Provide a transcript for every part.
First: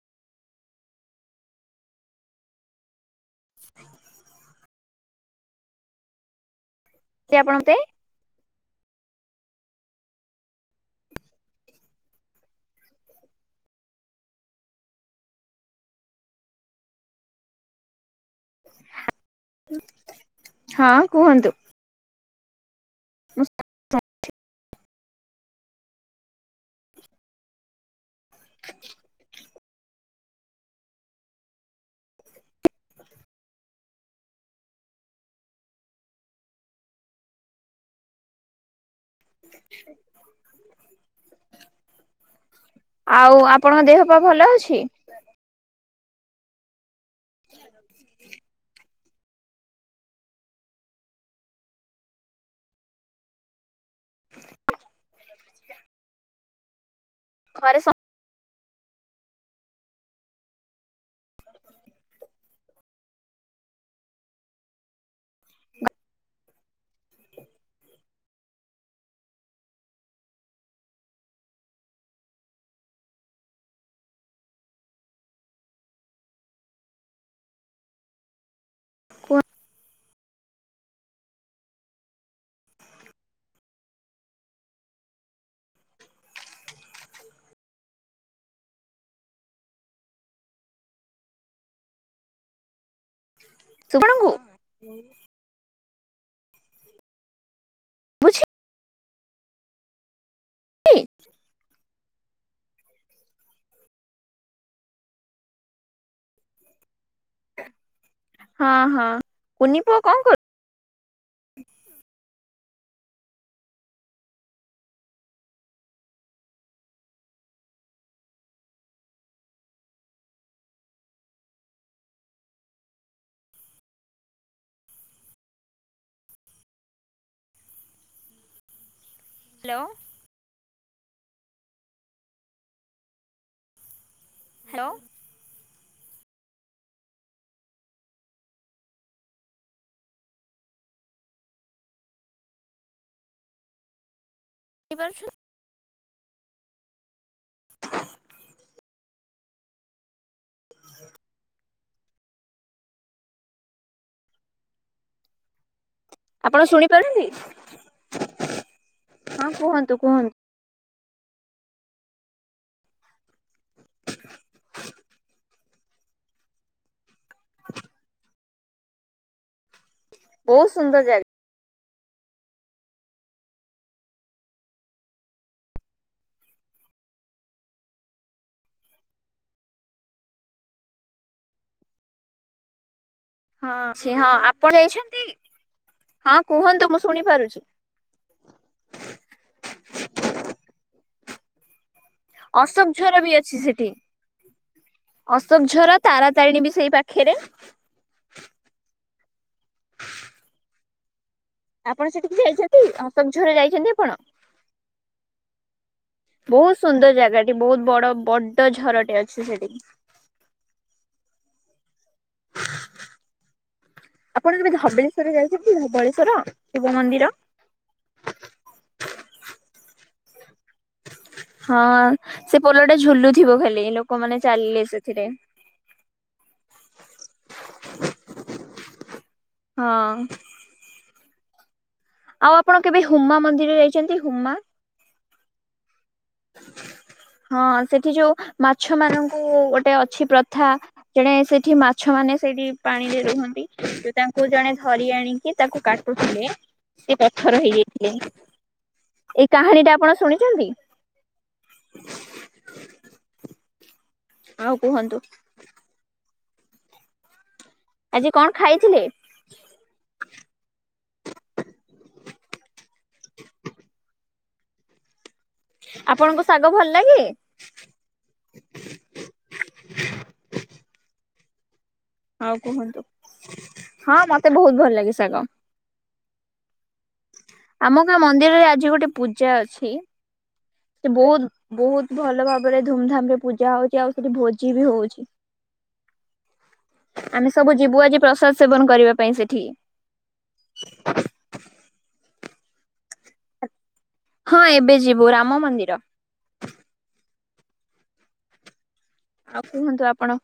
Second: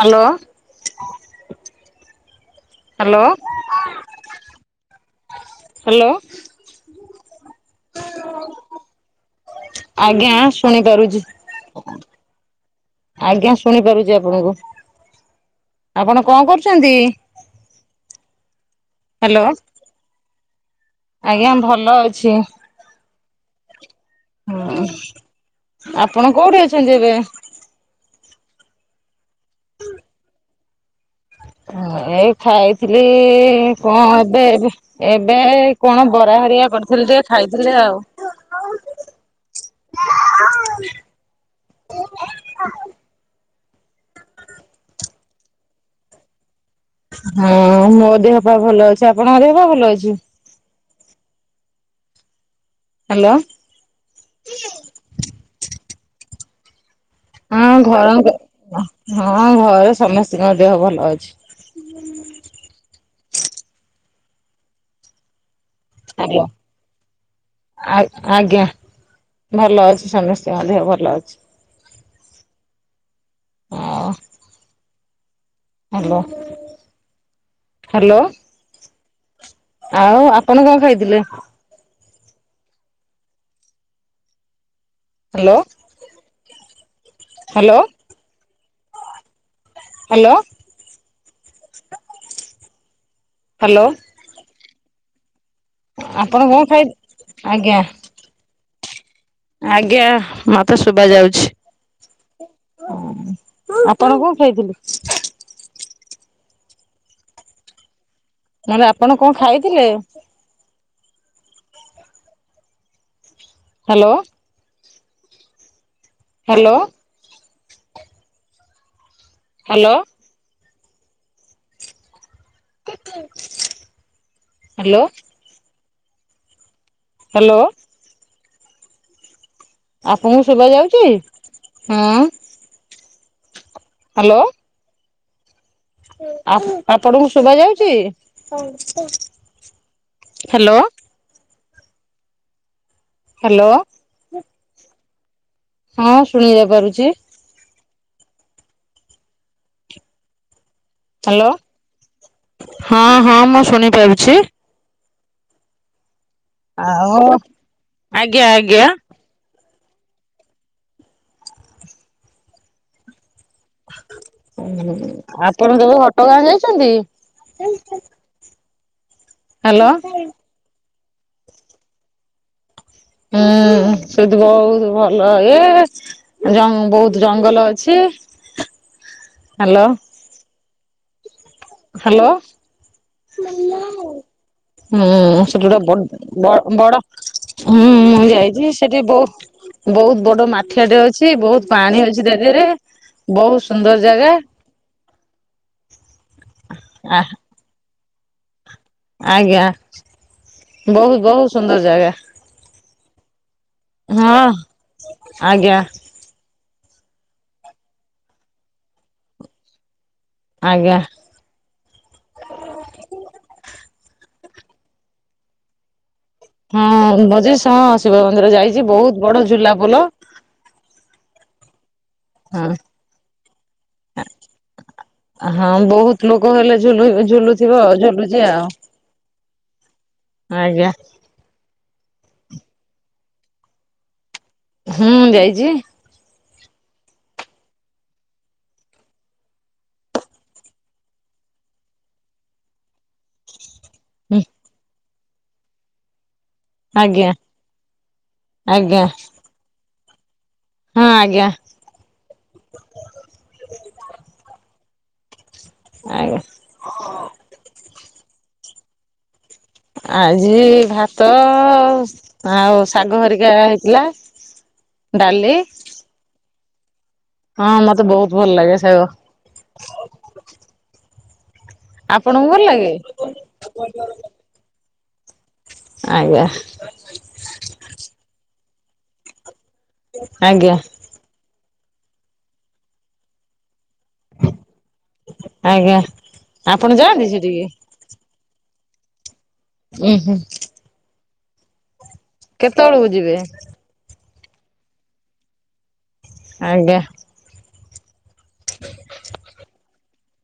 Hello. Hello hello. ସି ଆପଣ ପେ ଆଜ୍ଞା ଶୁଣି ପାରୁଛି ଆଜ୍ଞା ଶୁଣି ପାରୁଛି ଆପଣଙ୍କୁ ଆପଣ କଣ କରୁଛନ୍ତି? ହ୍ୟାଲୋ ହଁ କୁହନ୍ତୁ ଆଜ୍ଞା ଭଲ ଅଛି। [unintelligible] ହଁ ଆପଣ କୋଉଠି ଅଛନ୍ତି ଏବେ? [inaudible] ହଁ ଏଇ ଖାଇଥିଲି କଣ ଏବେ? ଏବେ କଣ ବରା ହେରିକା କରିଥିଲେ ଟିକେ ଖାଇଥିଲି ଆଉ [inaudible] ଆଉ ଆପଣଙ୍କ ଦେହ ପା ଭଲ ଅଛି? ହଁ ମୋ ଦେହ ପା ଭଲ ଅଛି ଆପଣଙ୍କ ଦେହ ପା ଭଲ ଅଛି? ହ୍ୟାଲୋ। ଘରେ ହଁ ସ ଘର ହଁ ଘରେ ସମସ୍ତିଙ୍କ ଦେହ ଭଲ ଅଛି। [inaudible] [inaudible] ହାଲୋ। ଆ ଆଜ୍ଞା ଭଲ ଅଛି ସମସ୍ତିଙ୍କ ଦେହ ଭଲ ଅଛି। [unintelligible] ହାଲୋ। ଆଉ ଆପଣ କଣ ଖାଇଥିଲେ? ହାଲୋ-ହାଲୋ। ହାଲୋ। ହାଲୋ। [inaudible] ଆପଣ କଣ ଖାଇ, ଆଜ୍ଞା। ବୁଝି ଆଜ୍ଞା, ମତେ ଶୁବାଯାଉଛି। ଆପଣ କଣ ଖାଇଥିଲେ? ମୁଁ ହଁ [unintelligible] ହଁ ଆପଣ କଣ କୁନି ଖାଇଥିଲେ? ପୁଅ କଣ କରୁ hello. Hello. Hello. Hello. Hello. Hello. ଆପଣଙ୍କୁ ଶୁବାଯାଉଚି? ହାଲୋ। ହାଲୋ। ଆ ଆପଣଙ୍କୁ ଶୁବାଯାଉଚି? ହାଲୋ। ହାଲୋ। [unintelligible] ହଁ [unintelligible] ପାରୁଚି। [inaudible] ହାଲୋ, ହଁ-ହଁ ମୁଁ ଶୁଣିପାରୁଛି। ଆପଣ ଶୁଣିପାରୁଛନ୍ତି ଆଉ, ଆଜ୍ଞା-ଆଜ୍ଞା। ହଁ କୁହନ୍ତୁ-କୁହନ୍ତୁ। ଆପଣ କେବେ ଘଟଗାଁ ଯାଇଚନ୍ତି? ହାଲୋ। ବହୁତ ସୁନ୍ଦର୍ ଜାଗା। ହୁଁ ସେଠି ବହୁତ୍ ଭଲ, ଏ ଜଙ୍ଗ ବହୁତ୍ ଜଙ୍ଗଲ ଅଛି, ହାଲୋ। ହାଲୋ। ହଁ ଅଛି ହଁ ଆପଣ ହୁଁ ଯାଇଛନ୍ତି? ସେଟି ଗୋଟେ ହଁ ବଡ୍ କୁହନ୍ତୁ ମୁଁ ବଡ଼ ଶୁଣି ପାରୁଛି ହୁଁ ମୁଁ ଯାଇଚି, ସେଠି ବହୁ ବହୁତ୍ ବଡ ମାଠିଆ ଟେ ଅ ଛି ବହୁତ୍ ପାଣି ଅଛି ତା ଧେରେ, ବହୁତ୍ ସୁନ୍ଦର୍ ଜାଗା। ଅଶୋକ୍ ଝର ତାରାତାରେଣୀ ବି ସେଇ ପାଖେରେ। ଆଜ୍ଞା, ବହୁତ୍-ବହୁତ୍ ଆପଣ ସେଠିକି ଯାଇଛନ୍ତି, ଅଶୋକ୍ ଝର ଯାଇଛନ୍ତି ଆପଣ? ହଁ ଆଜ୍ଞା। ବହୁତ୍ ସୁନ୍ଦର୍ ଜାଗାଟି, ବହୁତ୍ ବଡ-ବଡ ଝରଟେ ଅଛି ସେଠି। ଆଜ୍ଞା। ଆପଣ ଯେବେ ଧବଳେଶ୍ୱର ଯାଇଚନ୍ତି ଧବଳେଶ୍ୱର? ହଁ ମଜି ହଁ ଶିବ ମନ୍ଦିର ଯାଇଚି ବହୁତ ବଡ ଝୁଲା ପୋଲ। ହଁ। ସେ ହଁ ପୋଲ ଟା ଝୁଲୁଥିବ ଖାଲି ଲୋକମାନେ ଚାଲିଲେ ସେଥିରେ। ହଁ ବହୁତ ଲୋକ ହେଲେ ଝୁଲୁ ଝୁଲୁଥିବଉ ଝୁଲୁଚି ଆଉ। ହଁ। ଆଜ୍ଞା। ଆଉ ଆପଣ କେବେ ହୁମା ମନ୍ଦିରରେ ଯାଇଚନ୍ତି ହୁମା? ହୁଁ ଯାଇଚି। ହଁ ସେଠି ଯୋଉ ମାଛ ମାନଙ୍କୁ ଗୋଟେ ଅଛି ପ୍ରଥା ଜଣେ ସେଇଠି ମାଛ ମାନେ ସେଇଠି ପାଣିରେ ରୁହନ୍ତି। ତ ହୁଁ ତାଙ୍କୁ ଜଣେ ଧରି ଆଣିକି ତାକୁ କାଟୁଥିଲେ ସେ ଆଜ୍ଞା ପଥର ହେଇଯାଇଥିଲେ। ଆଜ୍ଞା ଏଇ କାହାଣୀ ଟା ଆପଣ ଶୁଣିଚନ୍ତି? ହଁ ଆଜ୍ଞା। ଆଉ କୁହନ୍ତୁ। ଆଜ୍ଞା। ଆଜି କଣ ଖାଇଥିଲେ? ଆଜି ଭାତ ଆଉ ଶାଗ ହରିକା ହେଇଥିଲା। ଡାଲି ଆପଣଙ୍କୁ ଶାଗ ଭଲ ଲାଗେ? ହଁ ମତେ ବହୁତ ଭଲ ଲାଗେ ଶାଗ। ଆପଣଙ୍କୁ ଆଉ ଭଲ ଲାଗେ କୁହନ୍ତୁ ହଁ ମତେ ବହୁତ ଭଲ ଲାଗେ ଶାଗ। ଆଜ୍ଞା। ଆମ ଗାଁ ମନ୍ଦିରରେ ଆଜି ଗୋଟେ ପୂଜା ଅଛି। ଆଜ୍ଞା। ସେ ବହୁତ ବହୁତ ଭଲ ଭାବରେ ଧୁମଧାମ ରେ ପୂଜା ହଉଚି। ଆଉ ସେଠି ଭୋଜି ବି ହଉଚି। ଆଜ୍ଞା। ଆପଣ ଯାଆନ୍ତି ଆମେ ସେଠିକି ସବୁ ଯିବୁ ଆଜି ପ୍ରସାଦ ସେବନ କରିବା ପାଇଁ ସେଠିକି। ଉଁ ହୁଁ। କେତେବେଳକୁ ଯିବେ? ହଁ ଏବେ ଯିବୁ ରାମ ମନ୍ଦିର। ଆଜ୍ଞା। ହ ଆଉ କୁହନ୍ତୁ ଆପଣ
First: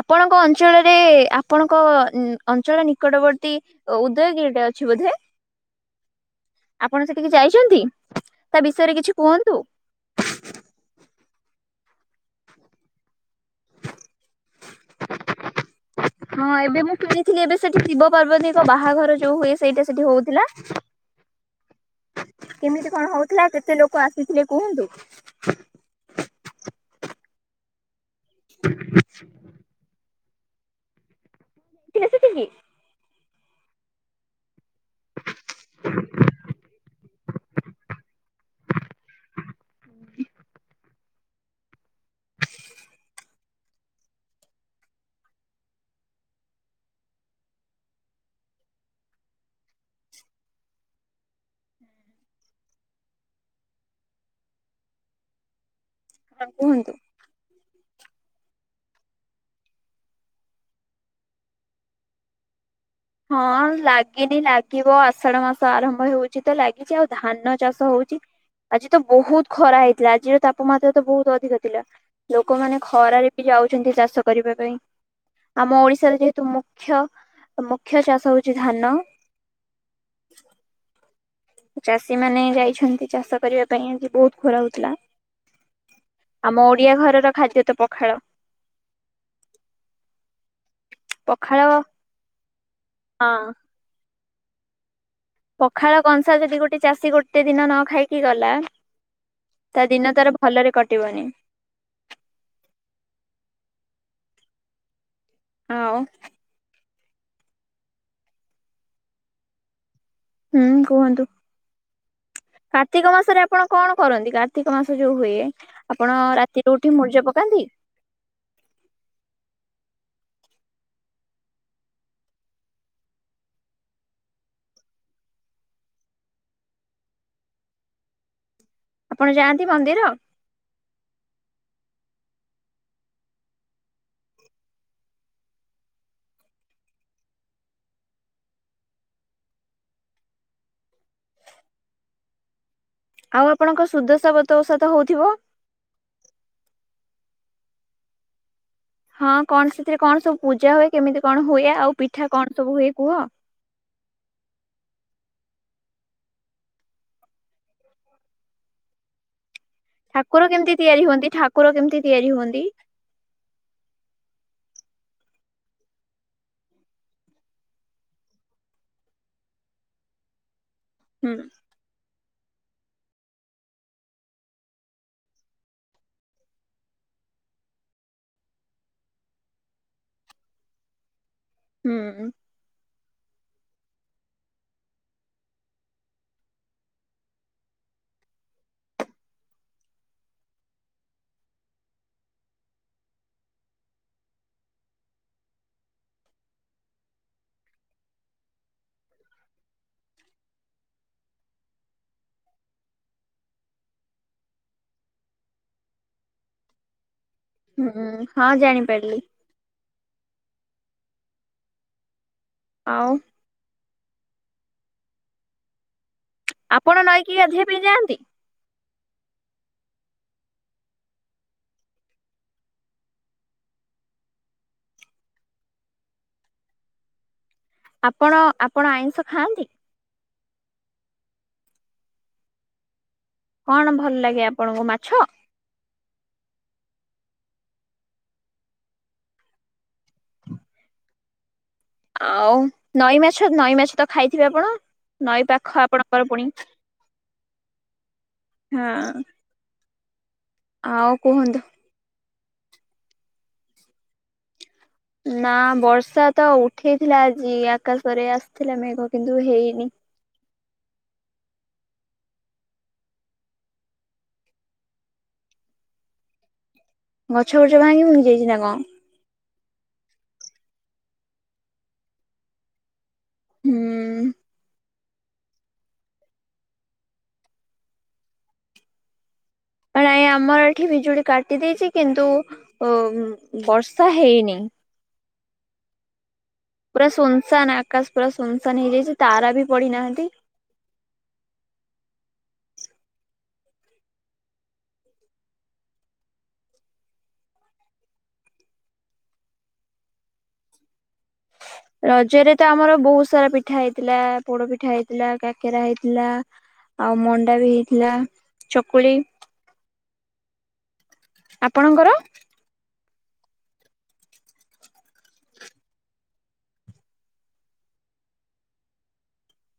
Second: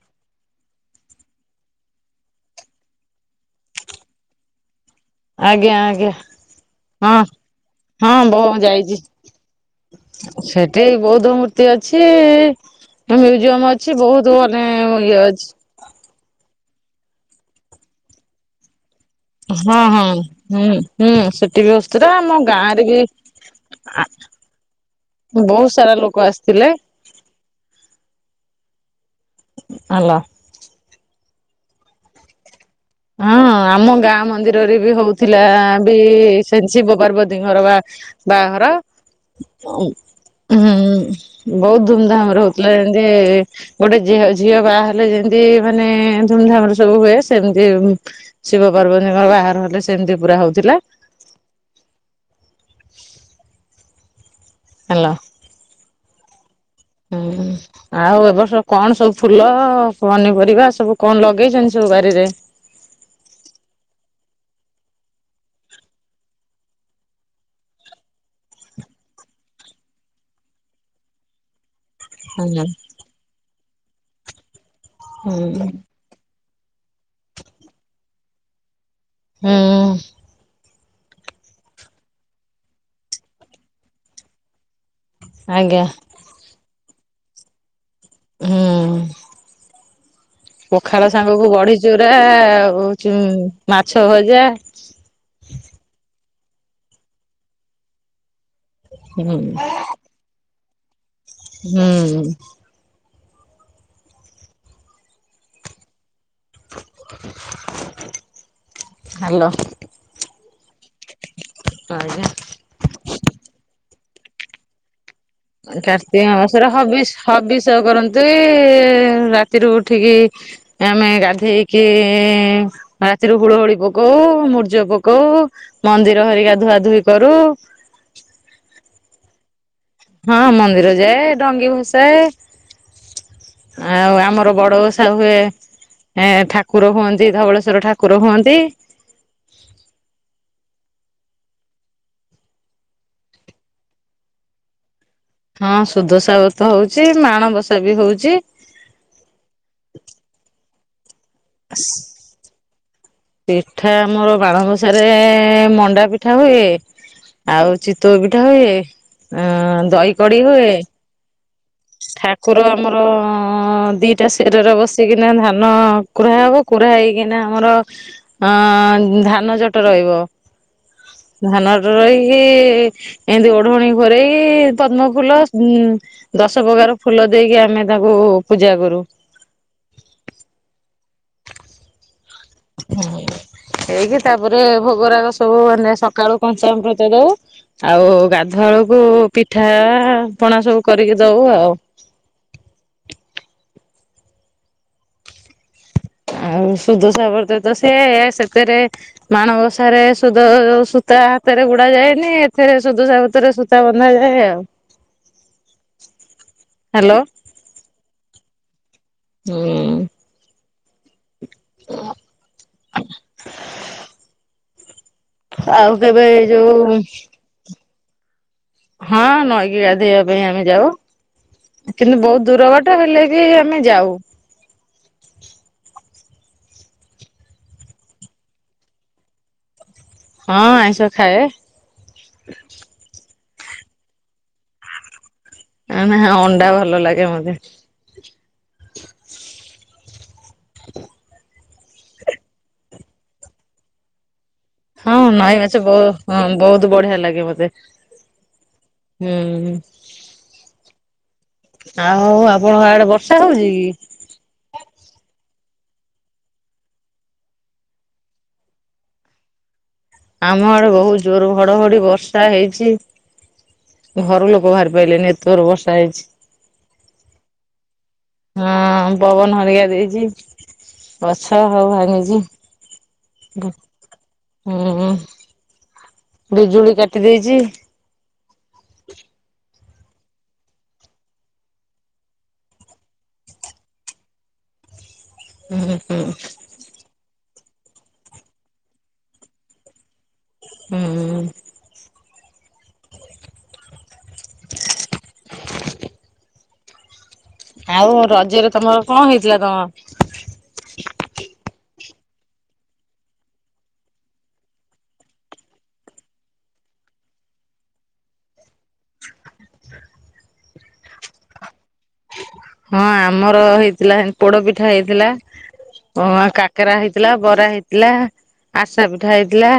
ଆପଣଙ୍କ ଅଞ୍ଚଳରେ ଆପଣଙ୍କ ଅଞ୍ଚଳ ନିକଟବର୍ତ୍ତୀ ଓ ଉଦୟଗିରିଟା ଅଛି ବୋଧେ? ଆଜ୍ଞା ଆଜ୍ଞା ଆପଣ ହଁ। ସେଠିକି ଯାଇଚନ୍ତି ହଁ ବୋ ତା ଯାଇଛି ବିଷୟରେ କିଛି କୁହନ୍ତୁ। ସେଠି ବୌଦ୍ଧ ମୂର୍ତ୍ତି ଅଛି। ଏ ମ୍ୟୁଜିୟମ ଅଛି ବହୁତ ମାନେ ଇଏ ଅଛି। ହଁ ଏବେ ମୁଁ ଶୁଣିଥିଲି ଏବେ ସେଠି ଶିବ ପାର୍ବତୀଙ୍କ ବାହାଘର ଯୋଉ ହୁଏ ହଁ ସେଇଟା ସେଠି ହଁ ହଉଥିଲା। ହୁଁ ହୁଁ ସେଠି ବି ବସ୍ତୁରା ଆମ ଗାଁ ରେ କେମିତି ବି କଣ ହଉଥିଲା କେ ତେ ଲୋକ ଆସିଥିଲେ କୁହନ୍ତୁ? ବହୁତ ସାରା ଲୋକ ଆସିଥିଲେ। ଆଲୋ। କିଏ ସେଠିକି ହଁ ଆମ ଗାଁ ମନ୍ଦିରରେ ବି ହଉଥିଲା ବି ଫେଣି ଶିବ ପାର୍ବତୀଙ୍କର ପା ବାହାଘର ଉଁ। ହୁଁ ବହୁତ ଧୁମଧାମରେ ହୋଉଥିଲା ଯେମତି ଗୋଟେ ଝିଅ ଝିଅ ବାହାହେଲେ ଯେମତି ମାନେ ଧୁମଧାମରେ ସବୁ ହୁଏ ସେମ୍ ଯେ ଶିବ ପାର୍ବତୀଙ୍କର ବାହାଘର ହେଲେ ସେମିତି ପୁରା ହଉଥିଲା। ହ୍ୟାଲୋ। ଆ କୁହନ୍ତୁ। ଉଁଉ। ଆଉ ଏବର୍ଷ କଣ ସବୁ ଫୁଲ ପନିପରିବା ସବୁ କଣ ଲଗେଇଛନ୍ତି ସବୁ ବାରିରେ? ହଁ ଲାଗିନି ଲାଗିବ ଆଷାଢ ମାସ ଆରମ୍ଭ ହେଉଛି ତ ଲାଗିଛି ଆଉ ଧାନ ଚାଷ ହଉଛି ଆଜି ତ ବହୁତ ଖରା ହେଇଥିଲା ଆଜିର ତାପମାତ୍ରା ତ ବହୁତ ଅଧିକ ଥିଲା ହୁଁ ଲୋକମାନେ ଖରାରେ ବି ଯାଉଛନ୍ତି ଚାଷ କରିବା ପାଇଁ ହୁଁ ଆମ ଓଡିଶ୍ ସେରା ଯେହେତୁ ମୁଖ୍ୟ ମୁଖ୍ୟ ଚାଷ ହଉଛି ଧାନ। ହୁଁ। ଚାଷୀ ମାନେ ଯାଇଛନ୍ତି ଚାଷ କରିବା ପାଇଁ ଆଜି ବହୁତ ଖରା ହଉଥିଲା। ଆଜ୍ଞା। ଆମ ଓଡିଆ ଘରର ଖାଦ୍ୟ ତ ପଖାଳ। ହୁଁ। ପଖାଳ ସାଙ୍ଗକୁ ପଖାଳ ବଢି ହଁ ଚୁରା ଆଉ ମାଛ ଭଜା ପଖାଳ କଂସା ଯଦି ଗୋଟେ ଚାଷୀ ଗୋଟେ ଦିନ ନ ଖାଇକି ଗଲା ହୁଁ। ତା ଦିନ ତାର ଭଲରେ କଟିବନି। ହୁଁ। ଆଉ? ହ୍ୟାଲୋ। ହୁଁ କୁହନ୍ତୁ। ଆଜ୍ଞା। କାର୍ତ୍ତିକ ମାସରେ ଆପଣ କଣ କରନ୍ତି କାର୍ତ୍ତିକ ମାସ ଯୋଉ ହୁଏ? ଆପଣ କାର୍ତ୍ତିକ ରାତିରୁ ମାସରେ ଉଠି ମୁର୍ଜ ହବିଷ ପକାନ୍ତି? ହବିଷ କରନ୍ତି ରାତିରୁ ଉଠିକି ଆମେ ଗାଧେଇକି ରାତିରୁ ହୁଳହୁଳି ପକଉ ମୂର୍ଜ ପକଉ ମନ୍ଦିର ହେରିକା ଧୁଆ ଧୁଇ କରୁ। ଆପଣ ଯାଆନ୍ତି ମନ୍ଦିର? ହଁ ମନ୍ଦିର ଯାଏ ଡଙ୍ଗି ଭସାଏ। ଆଉ ଆମର ବଡ ଉଷା ହୁଏ। ହେଁ ଠାକୁର ହୁଅନ୍ତି ଧବଳେସ୍ୱର ଠାକୁର ହୁଅନ୍ତି। ଆଉ ଆପଣଙ୍କ ସୁଦଶାବତ ଓଷା ତ ହଉଥିବ? ହଁ ସୁଦସାବ୍ରତ ହୋଉଛି ମାଣବସା ବି ହଉଛି। ହଁ କଣ ସେଥିରେ କଣ ସବୁ ପୂଜା ହୁଏ କେମିତି କଣ ହୁଏ ଆଉ ପିଠା କଣ ସବୁ ହୁଏ କୁହ? ପିଠା ଆମର ବାଣବସାରେ ମଣ୍ଡା ପିଠା ହୁଏ। ଆଉ ଚିତୋଉ ପିଠା ହୁଏ। ଦହି କଡି ଠାକୁର ହୁଏ କେମତି ତିଆରି ହୁଅନ୍ତି ଠାକୁର କେମିତି ତିଆରି ଠାକୁର ହୁଅନ୍ତି ଆମର ହଁ ଦିଟା ଶିରରେ ବସିକିନା ଧାନ କୁୁରା ହବ କୁୁରା ହେଇକିନା ଆମର ଅଁ ଧାନ ଜଟ ରହିବ ହୁଁ ଧାନ ରହିକି ଏମିତି ଓଢଣୀ ଘୋରେଇ ପଦ୍ମଫୁଲ ଉ ଦଶ ପ୍ରକାର ଫୁଲ ଦେଇକି ଆମେ ତାକୁ ପୂଜା କରୁ। ହୁଁ। ହେଇକି ତାପରେ ଭୋଗରାଗ ସବୁ ମାନେ ସକାଳୁ ପଞ୍ଚାମୃତ ଦଉ। ଆଉ ଗାଧୁଆଳକୁ ପିଠା ପଣା ସବୁ କରିକି ଦଉ ଆଉ। ଆଉ ସୁଦଶାବ୍ରତ ତ ସେ ସେଥିରେ ମାଣବସାରେ ସୁଦ ସୂତା ହାତରେ ଗୁଡା ଯାଏନି ଏଥିରେ ସୁଦସା ବ୍ରତରେ ତା ବନ୍ଧାଯାଏ ଆଉ ହେଲୋ ହୁଁ ହଁ ଜାଣିପାରିଲି। ହୁଁ। ଆଉ। ଆଉ କେବେ ଯୋଉ ଆପଣ ନଈକି ଗାଧେଇବା ପାଇଁ ଯାଆନ୍ତି? ହଁ ନଈକି ଗାଧୋଇବା ପାଇଁ ଆମେ ଯାଉ। କିନ୍ତୁ ବହୁତ ଦୂର ବାଟ ହେଲେ ବି ଆମେ ଯାଉ। ଆପଣ ଆପଣ ଆଇଁଷ ଖାଆନ୍ତି? ହଁ ଆଇଁଷ ଖାଏ। କଣ ଭଲ ଲାଗେ ଆପଣଙ୍କୁ ମାଛ? ନା ଅଣ୍ଡା ଭଲ ଲାଗେ ମତେ। [inaudible] ଆଉ ନଈ ମାଛ ନଈ ମାଛ ତ ଖାଇଥିବେ ଆପଣ? ହଁ ନଈ ପାଖ ମାଛ ବ ଆପଣଙ୍କର ପୁଣି ବହୁତ ବଢିଆ ଲାଗେ ମତେ। ହଁ ହୁଁ। ଆଉ କୁହନ୍ତୁ? ଆଉ ଆପଣଙ୍କ ଆଡେ ବର୍ଷା ହଉଛି କି? ନା ବର୍ଷା ତ ଉଠେଇଥିଲା ଆଜି ଆକାଶରେ ଆସିଥିଲା ମେଘ କିନ୍ତୁ ହେଇନି। ଆମ ଆଡେ ବହୁତ ଜୋର ଘଡ ଘଡି ବର୍ଷା ହେଇଛି। ଘର ଲୋକ ବାହାରି ପାଇଲେନ ଏତେ ଜୋର୍ ବର୍ଷା ହେଇଛି। ଗଛ ଫଛ ଭାଙ୍ଗି ମୁୁଙ୍ଗି ଯାଇଛି ନା କଣ? ହଁ ପବନ ହରିକ ଦେଇଛି ଗଛ ହଉ ଭାଙ୍ଗିଛି। ହୁଁ ହୁଁ ବିଜୁଳି କାଟି ଦେଇଛି। ନାଇ ଆମର ଏଠି ବିଜୁଳି କାଟି ଦେଇଛି କିନ୍ତୁ ବର୍ଷା ହେଇନି। ହୁଁ ହୁଁ ପୁରା ସୁନସାନ ଆକାଶ ପୁରା ସୁନସାନ ହେଇଯାଇଛି ତାରା ବି ପଡିନାହାନ୍ତି ହୁଁ [inaudible] ଆଉ ରଜରେ ତମର କଣ ହେଇଥିଲା ତମର? ରଜରେ ତ ଆମର ବହୁତ ସାରା ପିଠା ହେଇଥିଲା, ପୋଡ ପିଠା ହେଇଥିଲା, କାକେରା ହେଇଥିଲା, ଆଉ ମଣ୍ଡା ବି ହେଇଥିଲା, ଚକୁଳି। ଆପଣଙ୍କର? ହଁ ଆମର ହେଇଥିଲା ପୋଡ ପିଠା ହେଇଥିଲା। ହ କାକେରା ହେଇଥିଲା ବରା ହେଇଥିଲା ଆରିସା ପିଠା ହେଇଥିଲା।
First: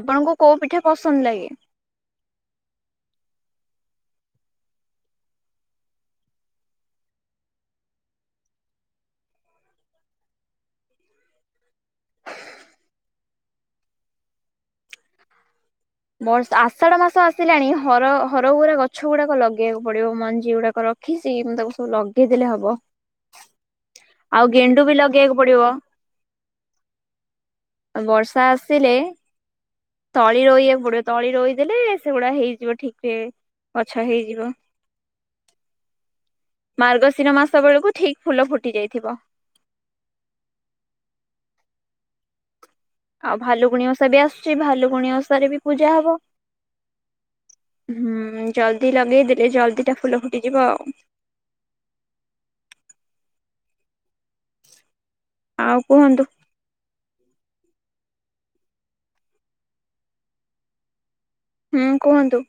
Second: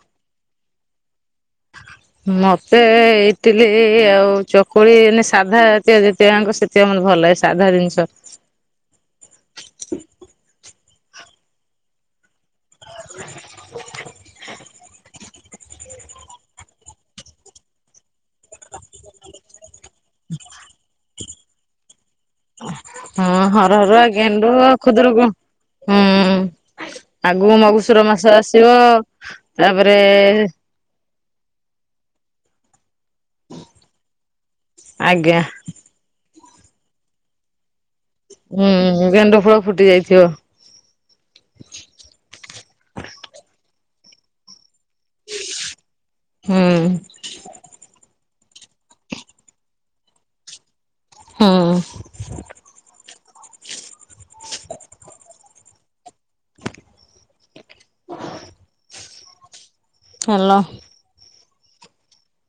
ଆପଣଙ୍କୁ କୋଉ ପିଠା ପସନ୍ଦ ଲାଗେ? ମତେ ଇଟିଲି ଆଉ ଚକୁଳି ଏମିତି ସାଧା ତିଆଆଙ୍କ ସେ ସେତିକି ମୋତେ ଭଲ ଲାଗେ ସାଧା ଜିନିଷ। ବର୍ଷ ଆଷାଢ ମାସ ଆସିଲାଣି ହର ହରଉରେ ଗଛ ଗଛ ଗୁଡାକ ଲଗେଇବାକୁ ପଡିବ ମଞ୍ଜି ଗୁଡାକ ରଖିଛି ମୁ ତାକୁ ସବୁ ଲଗେଇଦେଲେ ହବ। ହଁ ହର ହରୁ ଆ ଗେଣ୍ଡୁ ଆଉ ବି ଖୁଦରୁକୁ ଲଗେଇବାକୁ ପଡିବ ହଁ ଆଗୁ ମଗୁସୁର ମାସ ବର୍ଷା ଆସିବ ଆସିଲେ ତାପରେ ଗୋଟେ ତଳି ରହିଦେଲେ ସେଗୁଡା ହେଇଯିବ ଠିକ ଗଛ ହେଇଯିବ ଆଜ୍ଞା ମାର୍ଗଶିର ମାସ ବେଳକୁ ଠିକ ଫୁଲ ଫୁଟି ଯାଇଥିବ ହୁଁ ଗେଣ୍ଡ ଫୁଳ ଫୁଟି ଯାଇଥିବ। ଆଉ ଭାଲୁଗୁଣୀ ଓଷା ବି ଆସୁଛି ଭାଲୁଗୁଣିୀ ଓଷାରେ ବି ପୂଜା ହବ। ହୁଁ ହୁଁ ଜଲ୍ଦି ଲଗେଇଦେଲେ ଜଲ୍ଦି ଟା ଫୁଲ ଫୁଟିଯିବ ଆଉ। ହଁ ଆଉ କୁହନ୍ତୁ? ହଲୋ ହୁଁ କୁହନ୍ତୁ।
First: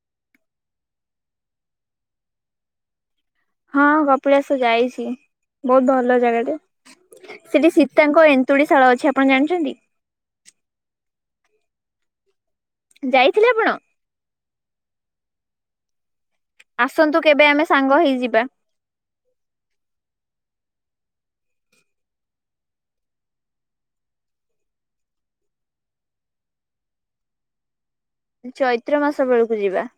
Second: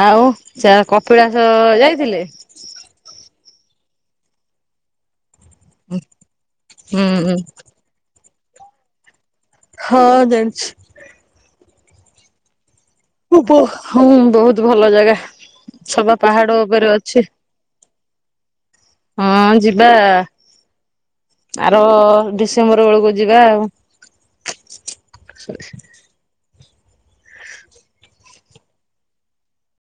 ଆଉ ଚା କପିଳାସ ଯାଇଥିଲେ? ହଁ କପିଳାସ ଯାଇଛି ବହୁତ ଭଲ ଜାଗାଟେ ହୁଁ ସେଠି ସୀତାଙ୍କ ଏ ନ୍ତୁଡ଼ିଶାଳ ଅଛି ଆପଣ ଜାଣିଛନ୍ତି? ହଁ ଜାଣିଛି। ଯାଇଥିଲେ ଆପଣ? ହଁ ବହୁତ ଭଲ ଜାଗା ସବା ପାହାଡ ଉପରେ ଅଛି ଆସନ୍ତୁ କେବେ ଆମେ ସାଙ୍ଗ ହେଇଯିବା। ହଁ ଯିବା ଆର ଡିସେମ୍ବର ବେଳକୁ ଯିବା ଆଉ। ଚୈତ୍ର ମାସ ବେଳକୁ ଯିବା।